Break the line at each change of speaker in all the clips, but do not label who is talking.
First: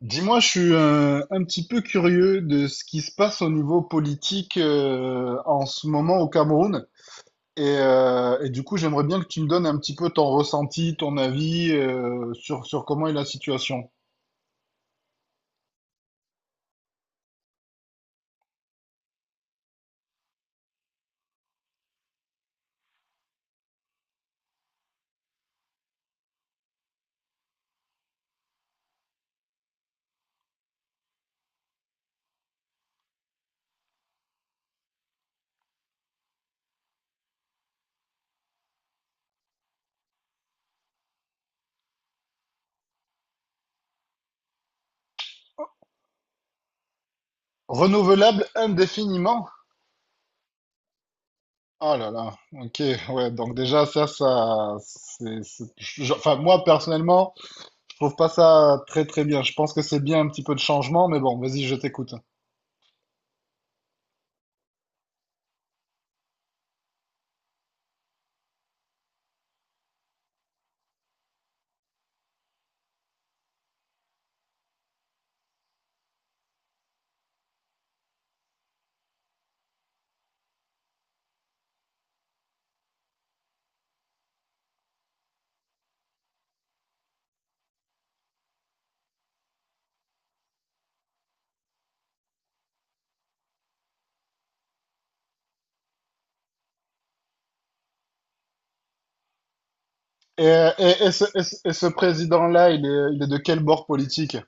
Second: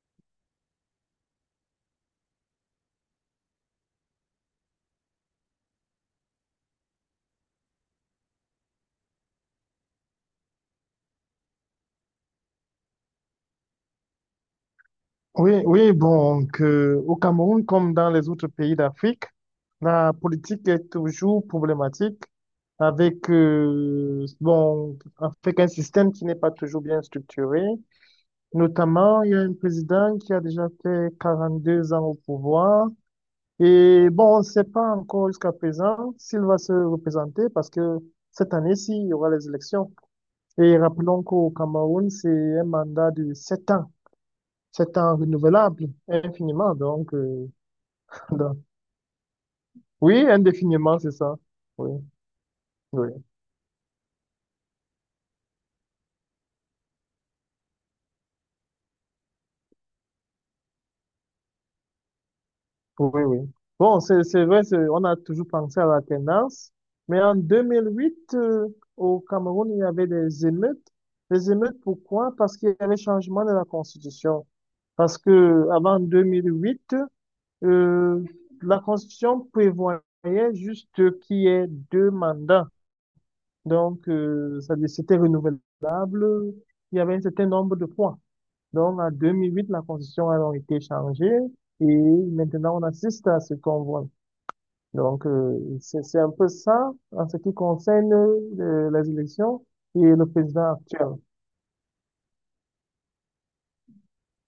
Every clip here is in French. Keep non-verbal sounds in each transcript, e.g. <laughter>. Dis-moi, je suis un petit peu curieux de ce qui se passe au niveau politique en ce moment au Cameroun. Et du coup, j'aimerais bien que tu me donnes un petit peu ton ressenti, ton avis sur, sur comment est la situation.
Oui, oui, donc, au Cameroun, comme dans les autres pays d'Afrique, la politique est toujours problématique avec bon, avec un système qui n'est pas toujours bien structuré. Notamment, il y a un président qui a déjà fait 42 ans au pouvoir. Et bon, on ne sait pas encore jusqu'à présent s'il va se représenter parce que cette année-ci, il y aura les élections. Et rappelons qu'au Cameroun, c'est un mandat de 7 ans. C'est un renouvelable, infiniment, donc, <laughs>
Renouvelable
donc,
indéfiniment?
oui, indéfiniment, c'est ça. Oui,
Oh là là, ok,
oui,
ouais, donc déjà ça, ça, enfin moi personnellement, je trouve pas ça très très bien. Je pense que c'est bien un petit peu de changement, mais bon, vas-y, je t'écoute.
oui, oui. Bon, c'est vrai, on a toujours pensé à la tendance, mais en 2008, au Cameroun, il y avait des émeutes. Les émeutes, pourquoi? Parce qu'il y avait changement de la Constitution. Parce que avant 2008, euh, la Constitution prévoyait juste qu'il y ait 2 mandats. Donc, c'était renouvelable. Il y avait un certain nombre de points. Donc, en 2008, la constitution a donc été changée et maintenant, on assiste à ce qu'on voit. Donc, c'est un peu ça en ce qui concerne les élections et le
Et,
président
et- et
actuel.
ce, et ce- et ce président-là, il est de quel bord politique?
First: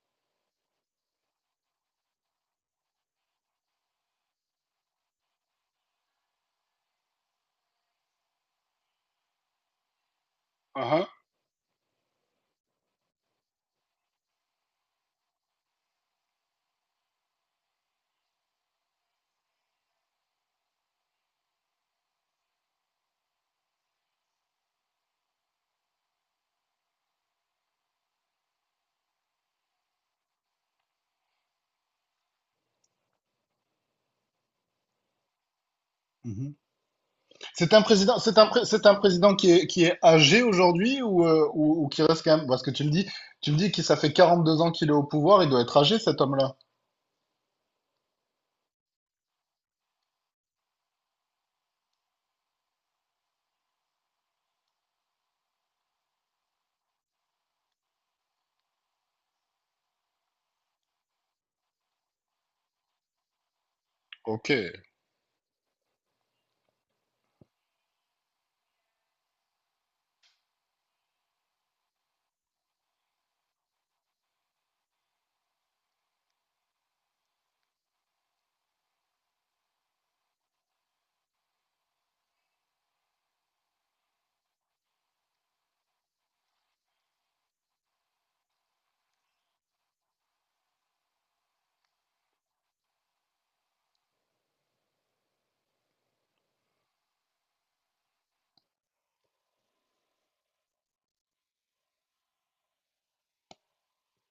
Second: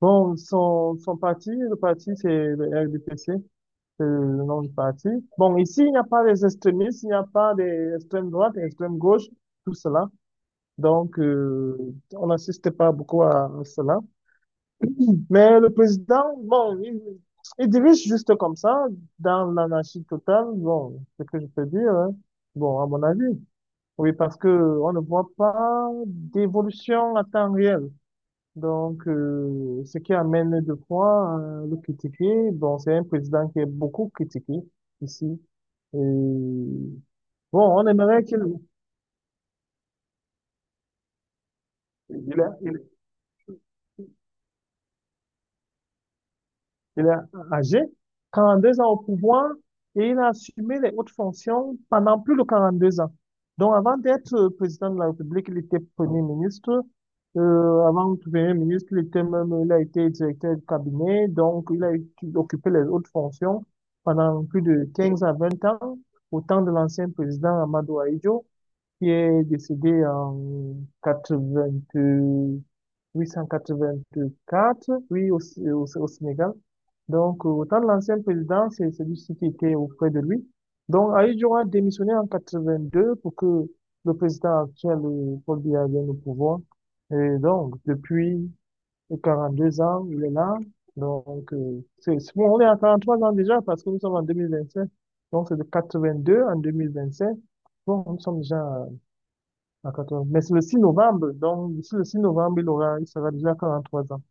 Bon, son parti, le parti, c'est le RDPC, c'est le nom du parti. Bon, ici, il n'y a pas des extrémistes, il n'y a pas des extrêmes droites, des extrêmes gauches, tout cela.
Uhum.
Donc, on n'assiste pas beaucoup à cela. Mais le président, bon, il dirige juste comme ça, dans l'anarchie totale. Bon, c'est ce que je peux dire, hein. Bon, à mon avis. Oui, parce que on ne voit pas d'évolution à temps réel. Donc, ce qui amène de fois à le critiquer. Bon, c'est un président qui est beaucoup critiqué ici. Et
Mhm.
bon, on aimerait qu'il
C'est un président qui est âgé aujourd'hui ou, ou qui reste quand même, parce que
il,
tu me dis que ça fait 42 ans qu'il est au pouvoir, il doit être âgé cet homme-là.
Il est âgé, 42 ans au pouvoir, et il a assumé les hautes fonctions pendant plus de 42 ans. Donc, avant d'être président de la République, il était premier ministre. Avant de devenir ministre, il était même, il a été directeur du cabinet. Donc, occupé les hautes fonctions pendant
Ok.
plus de 15 à 20 ans, au temps de l'ancien président Amadou Ahidjo qui est décédé en 80, 884, oui, au Sénégal. Donc, de l'ancien président, c'est celui-ci qui était auprès de lui. Donc, Aïe Joa a démissionné en 82 pour que le président actuel, Paul Biya, vienne au pouvoir. Et donc, depuis 42 ans, il est là. Donc, bon, on est à 43 ans déjà parce que nous sommes en 2025. Donc, c'est de 82 en 2025. Bon, nous sommes déjà à 14. Mais c'est le 6 novembre, donc d'ici le 6 novembre, il sera déjà à 43 ans.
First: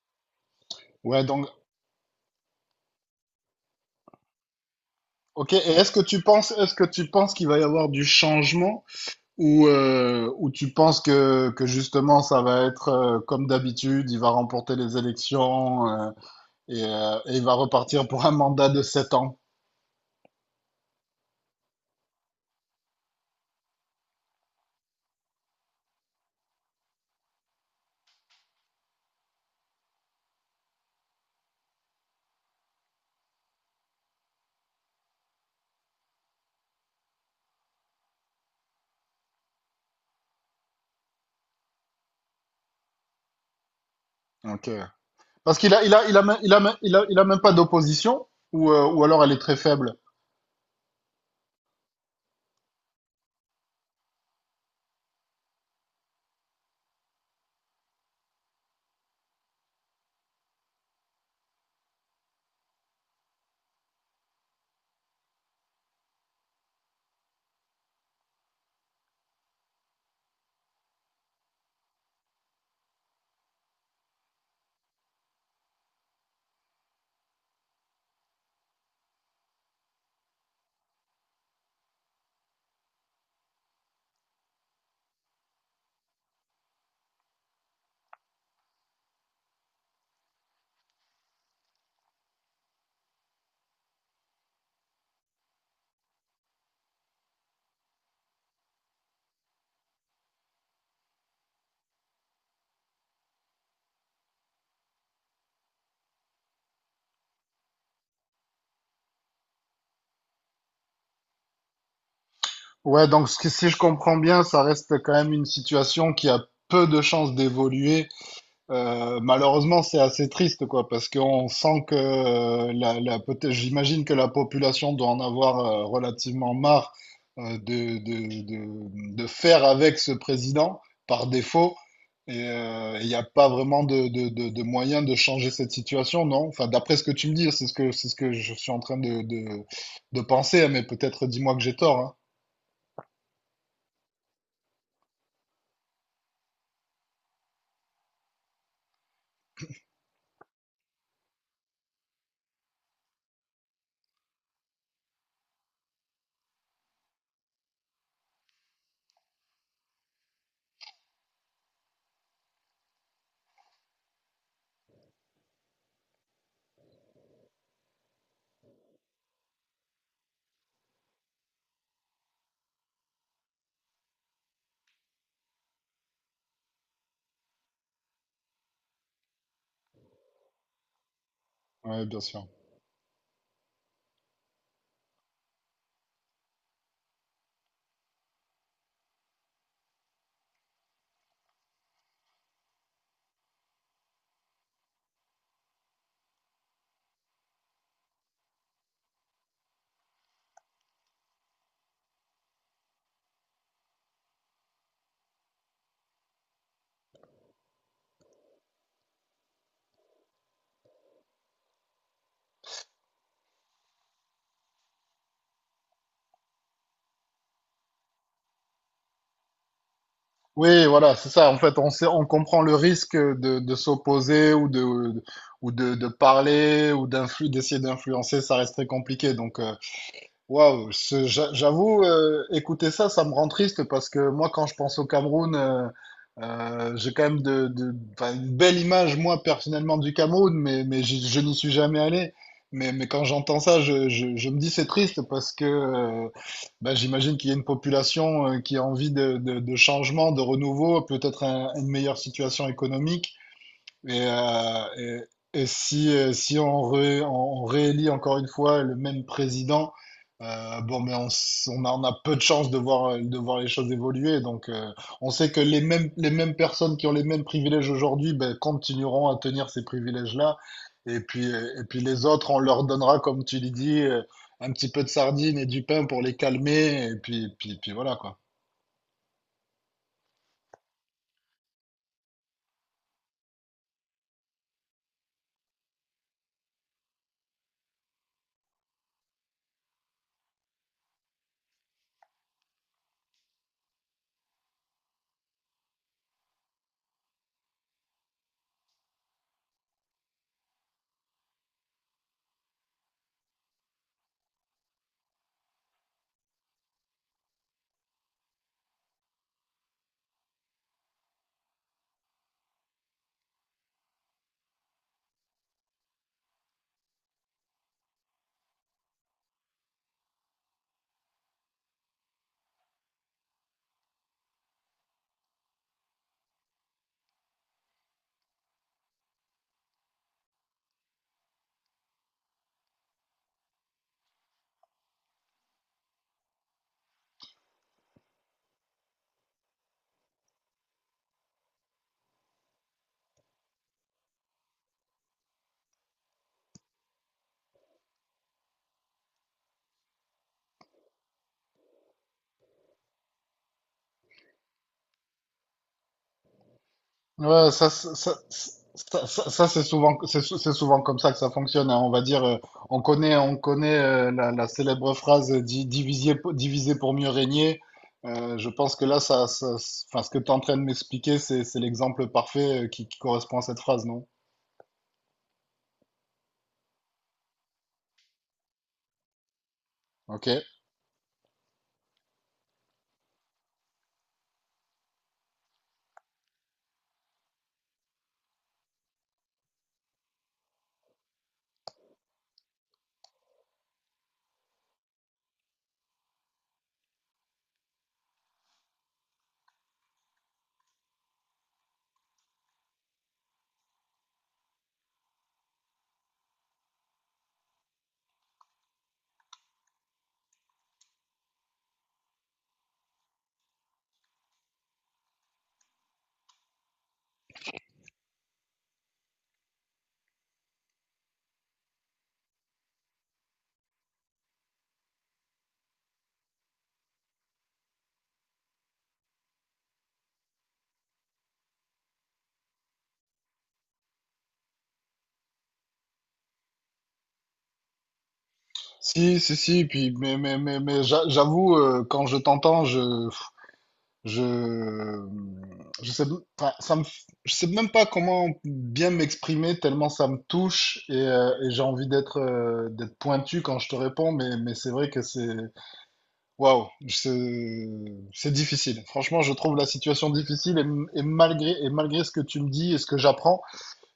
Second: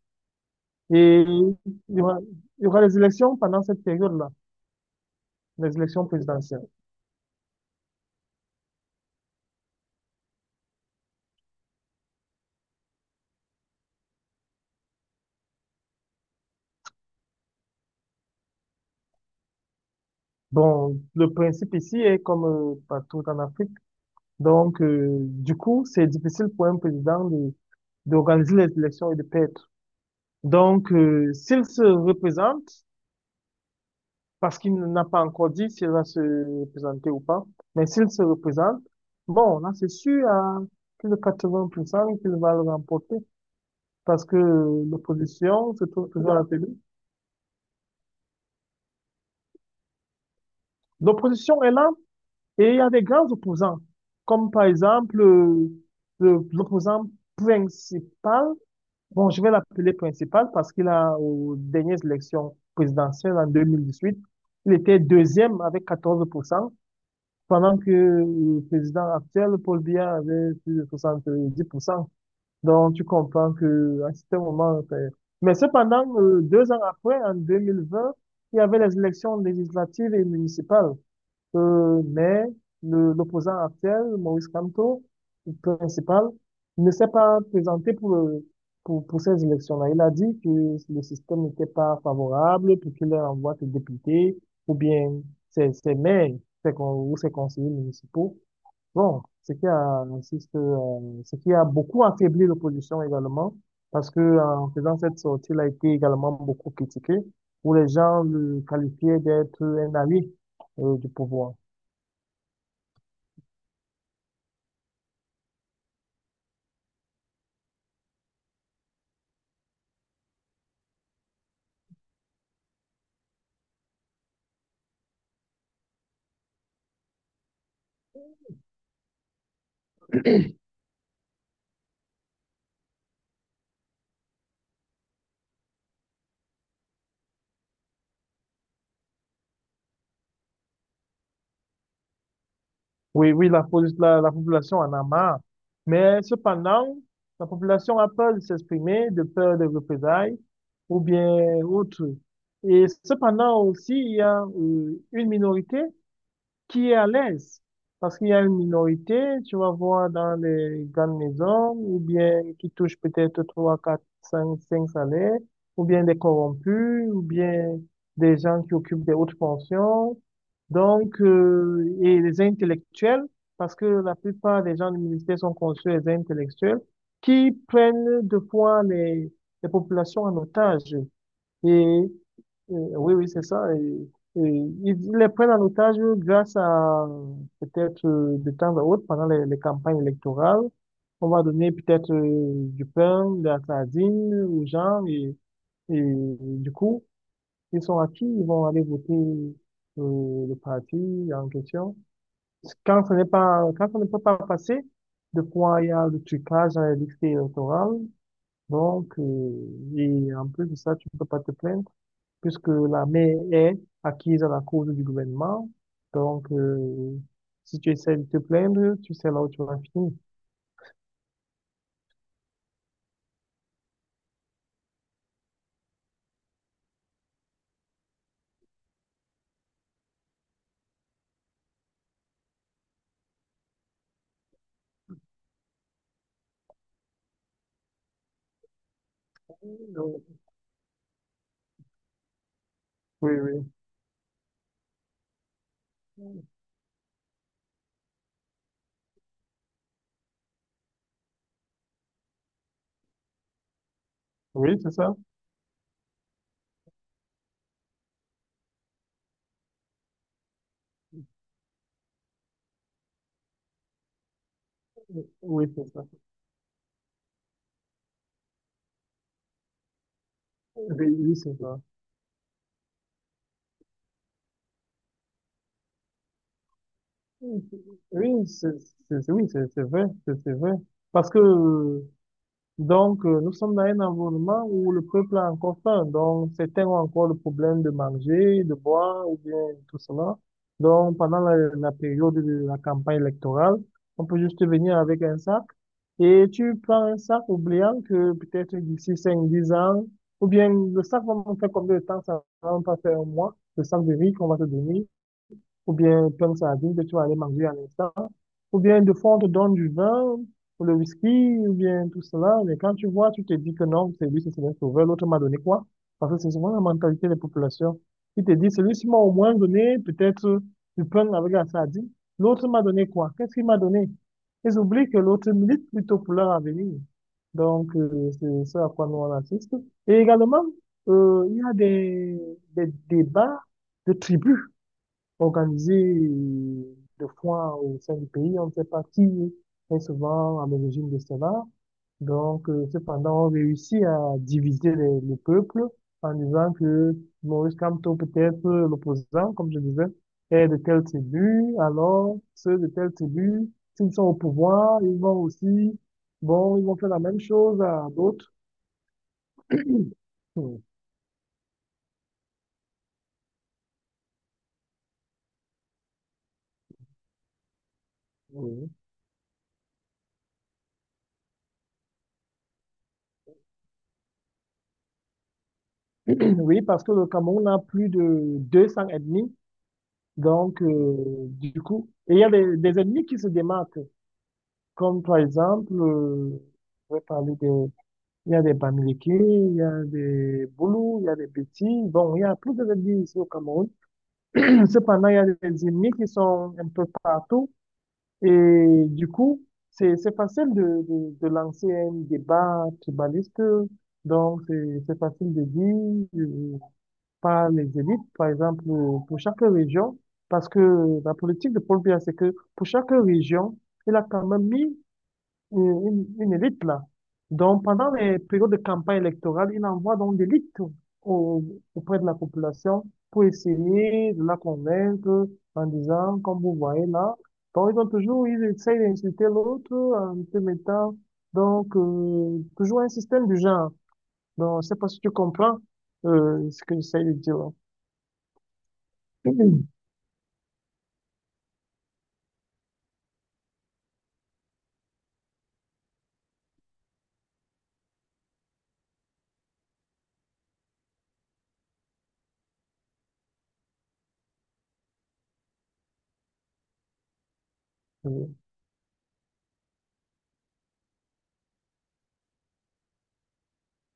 Et
Ouais, donc,
y aura, il y aura les élections pendant cette période-là,
ok. Et
les
est-ce que
élections
tu penses,
présidentielles.
est-ce que tu penses qu'il va y avoir du changement ou tu penses que justement ça va être comme d'habitude, il va remporter les élections et il va repartir pour un mandat de 7 ans?
Bon, le principe ici est comme partout en Afrique. Donc, du coup, c'est difficile pour un président d'organiser les élections et de perdre. Donc, s'il se représente, parce qu'il n'a pas encore dit s'il va se représenter ou pas. Mais s'il se représente, bon, là, c'est sûr, à plus de 80% qu'il va le remporter parce que
Ok. Parce qu'il
l'opposition
a,
se
il a,
trouve
il a,
toujours à
même-
la
il a,
télé.
même- il a même pas d'opposition, ou alors elle est très faible.
L'opposition est là et il y a des grands opposants, comme par exemple, l'opposant principal. Bon, je vais l'appeler principal parce qu'il a, aux dernières élections présidentielles en 2018, il était deuxième avec 14%. Pendant que le président actuel, Paul Biya, avait plus de 70%. Donc, tu comprends que à ce moment, mais cependant, 2 ans après, en 2020, il y avait les élections législatives et municipales. Mais l'opposant actuel, Maurice Kamto, le principal, ne s'est pas présenté pour ces élections-là. Il a dit que le système n'était pas favorable pour qu'il envoie ses députés ou bien ses maires, ou ses conseillers municipaux. Bon, ce qui a beaucoup affaibli l'opposition également, parce que en faisant cette sortie, il a été également beaucoup critiqué, où les gens le qualifiaient d'être un allié du pouvoir.
Si je comprends bien, ça reste quand même une situation qui a peu de chances d'évoluer. Malheureusement, c'est assez triste, quoi, parce qu'on sent que j'imagine que la population doit en avoir relativement marre de faire avec ce président par défaut. Et il n'y a pas vraiment de moyen de changer cette situation, non? Enfin, d'après ce que tu me dis, c'est ce que je suis en train de penser, hein, mais peut-être dis-moi que j'ai tort, hein.
Oui, oui, la population en a marre. Mais cependant, la population a peur de s'exprimer, de peur de représailles ou bien autre. Et cependant aussi, il y a une minorité qui est à l'aise. Parce qu'il y a une minorité, tu vas voir dans les grandes maisons, ou bien qui touche peut-être 3 4 cinq salaires, ou bien des corrompus, ou bien des gens qui occupent des hautes fonctions. Donc, et les intellectuels, parce que la plupart des gens du ministère sont conçus des intellectuels, qui prennent de fois les populations en otage. Et
Ouais, bien sûr.
oui, oui, c'est ça. Et ils les prennent en otage grâce à peut-être, de temps à autre, pendant les campagnes électorales. On va donner peut-être, du pain, de la sardine aux gens. Et du coup, ils sont acquis, ils vont aller voter, le parti en question. Quand ce n'est pas, quand ça ne peut pas passer, de quoi il y a le trucage dans les listes électorales. Donc, et en plus de ça, tu ne peux pas te plaindre puisque la mer est acquise à la cause du gouvernement. Donc, si tu essaies de te plaindre, tu sais là où tu vas finir.
Oui, voilà, c'est ça. En fait, on sait, on comprend le risque de s'opposer ou de parler ou d'essayer d'influencer. Ça reste très compliqué. Waouh, j'avoue, écouter ça, ça me rend triste parce que moi, quand je pense au Cameroun, j'ai quand même enfin, une belle image, moi, personnellement, du
Donc,
Cameroun, mais, je n'y suis jamais allé. Mais quand
Oui,
j'entends
oui.
ça, je me dis c'est triste parce que bah, j'imagine qu'il y a une population qui a envie de, de changement, de renouveau, une meilleure situation économique. Et,
Oui,
euh,
c'est ça.
et si, on réélit encore une fois le même président, bon, on a peu de chances de voir les choses évoluer. Donc, on sait que
Oui, c'est ça.
les mêmes personnes qui ont les mêmes privilèges aujourd'hui, ben, continueront à tenir ces privilèges-là.
Oui, oui, c'est ça.
Et puis les autres, on leur donnera, comme tu l'as dit, un petit peu de sardines et du pain pour les calmer. Et puis, puis voilà, quoi.
Oui, oui, c'est vrai, c'est vrai. Parce que, Donc, nous sommes dans un environnement où le peuple a encore faim. Donc, certains ont encore le problème de manger, de boire, ou bien tout cela. Donc, pendant la période de la campagne électorale, on peut juste venir avec un sac. Et tu prends un sac, oubliant que peut-être d'ici cinq dix ans, ou bien le sac va me faire combien de temps, ça va même pas faire un mois, le sac de riz qu'on va te donner, ou bien plein de sardines que tu vas aller manger à l'instant. Ou bien de fond, on te donne du vin, ou le whisky, ou bien tout cela. Mais quand tu vois, tu te dis que non, c'est lui, c'est Seigneur Sauveur, l'autre m'a donné quoi? Parce que c'est souvent la mentalité des populations. Il te dit, celui-ci m'a au moins donné peut-être du pain avec la sardine. L'autre m'a donné quoi? Qu'est-ce qu'il m'a donné? Ils oublient que l'autre milite plutôt pour leur avenir. Donc, c'est ça à quoi nous on assiste. Et également, il y a des débats de tribus organiser de des foires au sein du pays. On ne sait pas qui est souvent à l'origine de cela. Donc, cependant, on réussit à diviser le peuple en disant que Maurice Kamto, peut-être, l'opposant, comme je disais, est de telle tribu, alors ceux de telle tribu, s'ils sont au pouvoir, ils vont aussi, bon, ils vont faire la même
Ouais,
chose à d'autres.
ça, c'est souvent,
<coughs>
c'est
<clears throat>
souvent comme ça que ça fonctionne, hein. On va dire, on connaît la célèbre phrase diviser, diviser pour mieux régner. Je
Oui,
pense que là, enfin, ce que tu es en train de m'expliquer, c'est l'exemple parfait qui correspond à cette phrase, non?
<clears throat> oui, parce que le Cameroun a plus de 200 ethnies.
Ok.
Donc, du coup, et il y a des ennemis qui se démarquent, comme par exemple, je vais parler des, il y a des Bamileke, il y a des Boulous, il y a des Bétis, bon, il y a plus d'ennemis ici au Cameroun. <clears throat> Cependant, il y a des ennemis qui sont un peu partout, et du coup, c'est facile de lancer un débat tribaliste, donc c'est facile de dire, par les élites, par exemple, pour chaque région, parce que la politique de Paul Biya, c'est que pour chaque région, il a quand même mis, une élite là. Donc, pendant les périodes de campagne électorale, il envoie donc des élites au- auprès de la population pour essayer de la convaincre en disant, comme vous voyez là, donc ils essayent d'insulter l'autre en te mettant, donc, toujours un système du genre. Donc, je sais pas si tu comprends ce que j'essaie de dire.
Si, si, si.
Oui,
Puis, mais j'avoue, quand je t'entends, Je, je sais, enfin, je sais même pas comment bien m'exprimer tellement ça me touche et j'ai envie d'être d'être pointu quand je te réponds, mais c'est vrai que c'est waouh, c'est difficile. Franchement, je trouve la situation difficile et, et malgré ce que tu me dis et ce que j'apprends,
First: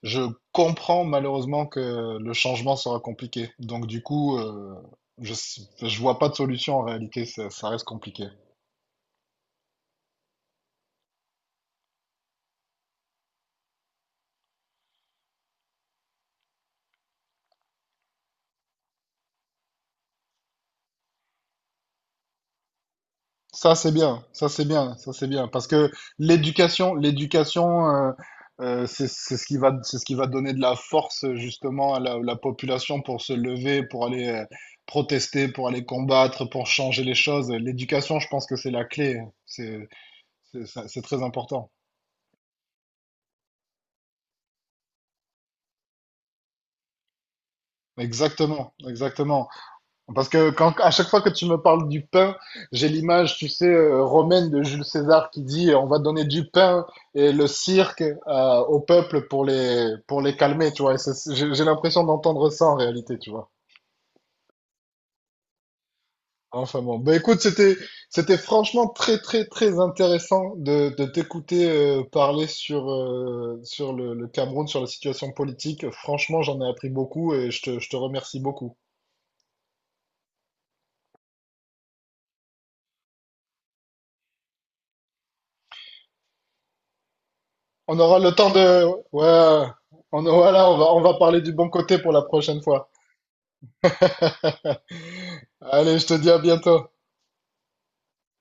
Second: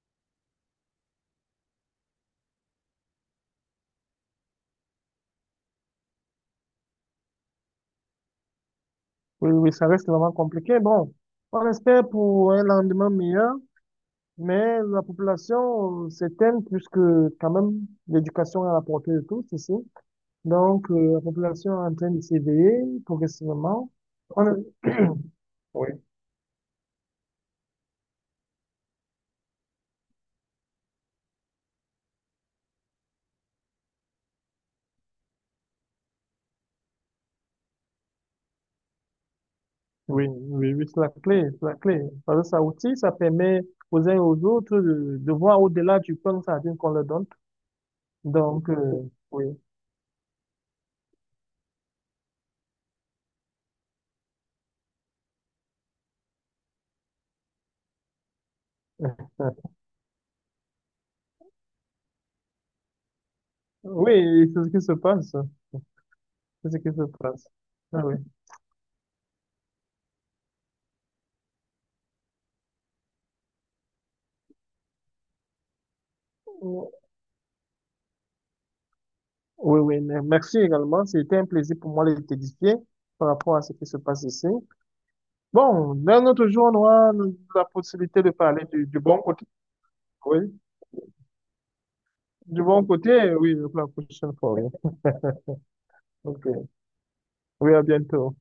je comprends malheureusement que le changement sera compliqué. Donc du coup, je je vois pas de solution en réalité, ça reste compliqué.
oui, oui, ça reste vraiment compliqué. Bon, on espère pour un lendemain meilleur, mais la population, s'éteint puisque quand même l'éducation est à la portée de tous ici. Donc, la population est en train de s'éveiller
Ça,
progressivement.
c'est bien,
On
ça, c'est
est-
bien, ça, c'est bien. Parce que
Oui,
l'éducation, l'éducation, c'est ce qui va, c'est ce qui va donner de la force, justement, à la, la population pour se lever, pour aller protester, pour aller combattre, pour changer les choses. L'éducation, je pense que c'est la clé. C'est,
oui, oui, oui, c'est
c'est
la
très
clé, c'est
important.
la clé. Parce que ça aussi, ça permet aux uns et aux autres de voir au-delà du pain sardine qu'on leur donne. Donc,
Exactement,
oui,
exactement. Parce que quand, à chaque fois que tu me parles du pain, j'ai l'image, tu sais, romaine de Jules César qui dit on va donner du pain et le cirque au peuple pour les calmer, tu vois. J'ai l'impression d'entendre ça en réalité, tu vois.
oui, c'est ce qui se passe. C'est ce
Enfin
qui
bon,
se
bah écoute,
passe. Ah
c'était franchement très, très, très intéressant de t'écouter parler sur, sur le Cameroun, sur la situation politique. Franchement, j'en ai
oui.
appris beaucoup et je te remercie beaucoup.
Oui, oui, mais merci également. C'était un plaisir pour moi de t'édifier par rapport à ce qui se passe ici. Bon, d'un autre jour, on aura la
On aura
possibilité de
le temps
parler du,
de…
du bon côté.
Ouais,
Oui,
voilà, on va parler du bon côté pour la prochaine
du bon
fois.
côté, oui, la prochaine fois. Oui,
<laughs> Allez, je te dis à
ok.
bientôt.
Oui, à bientôt.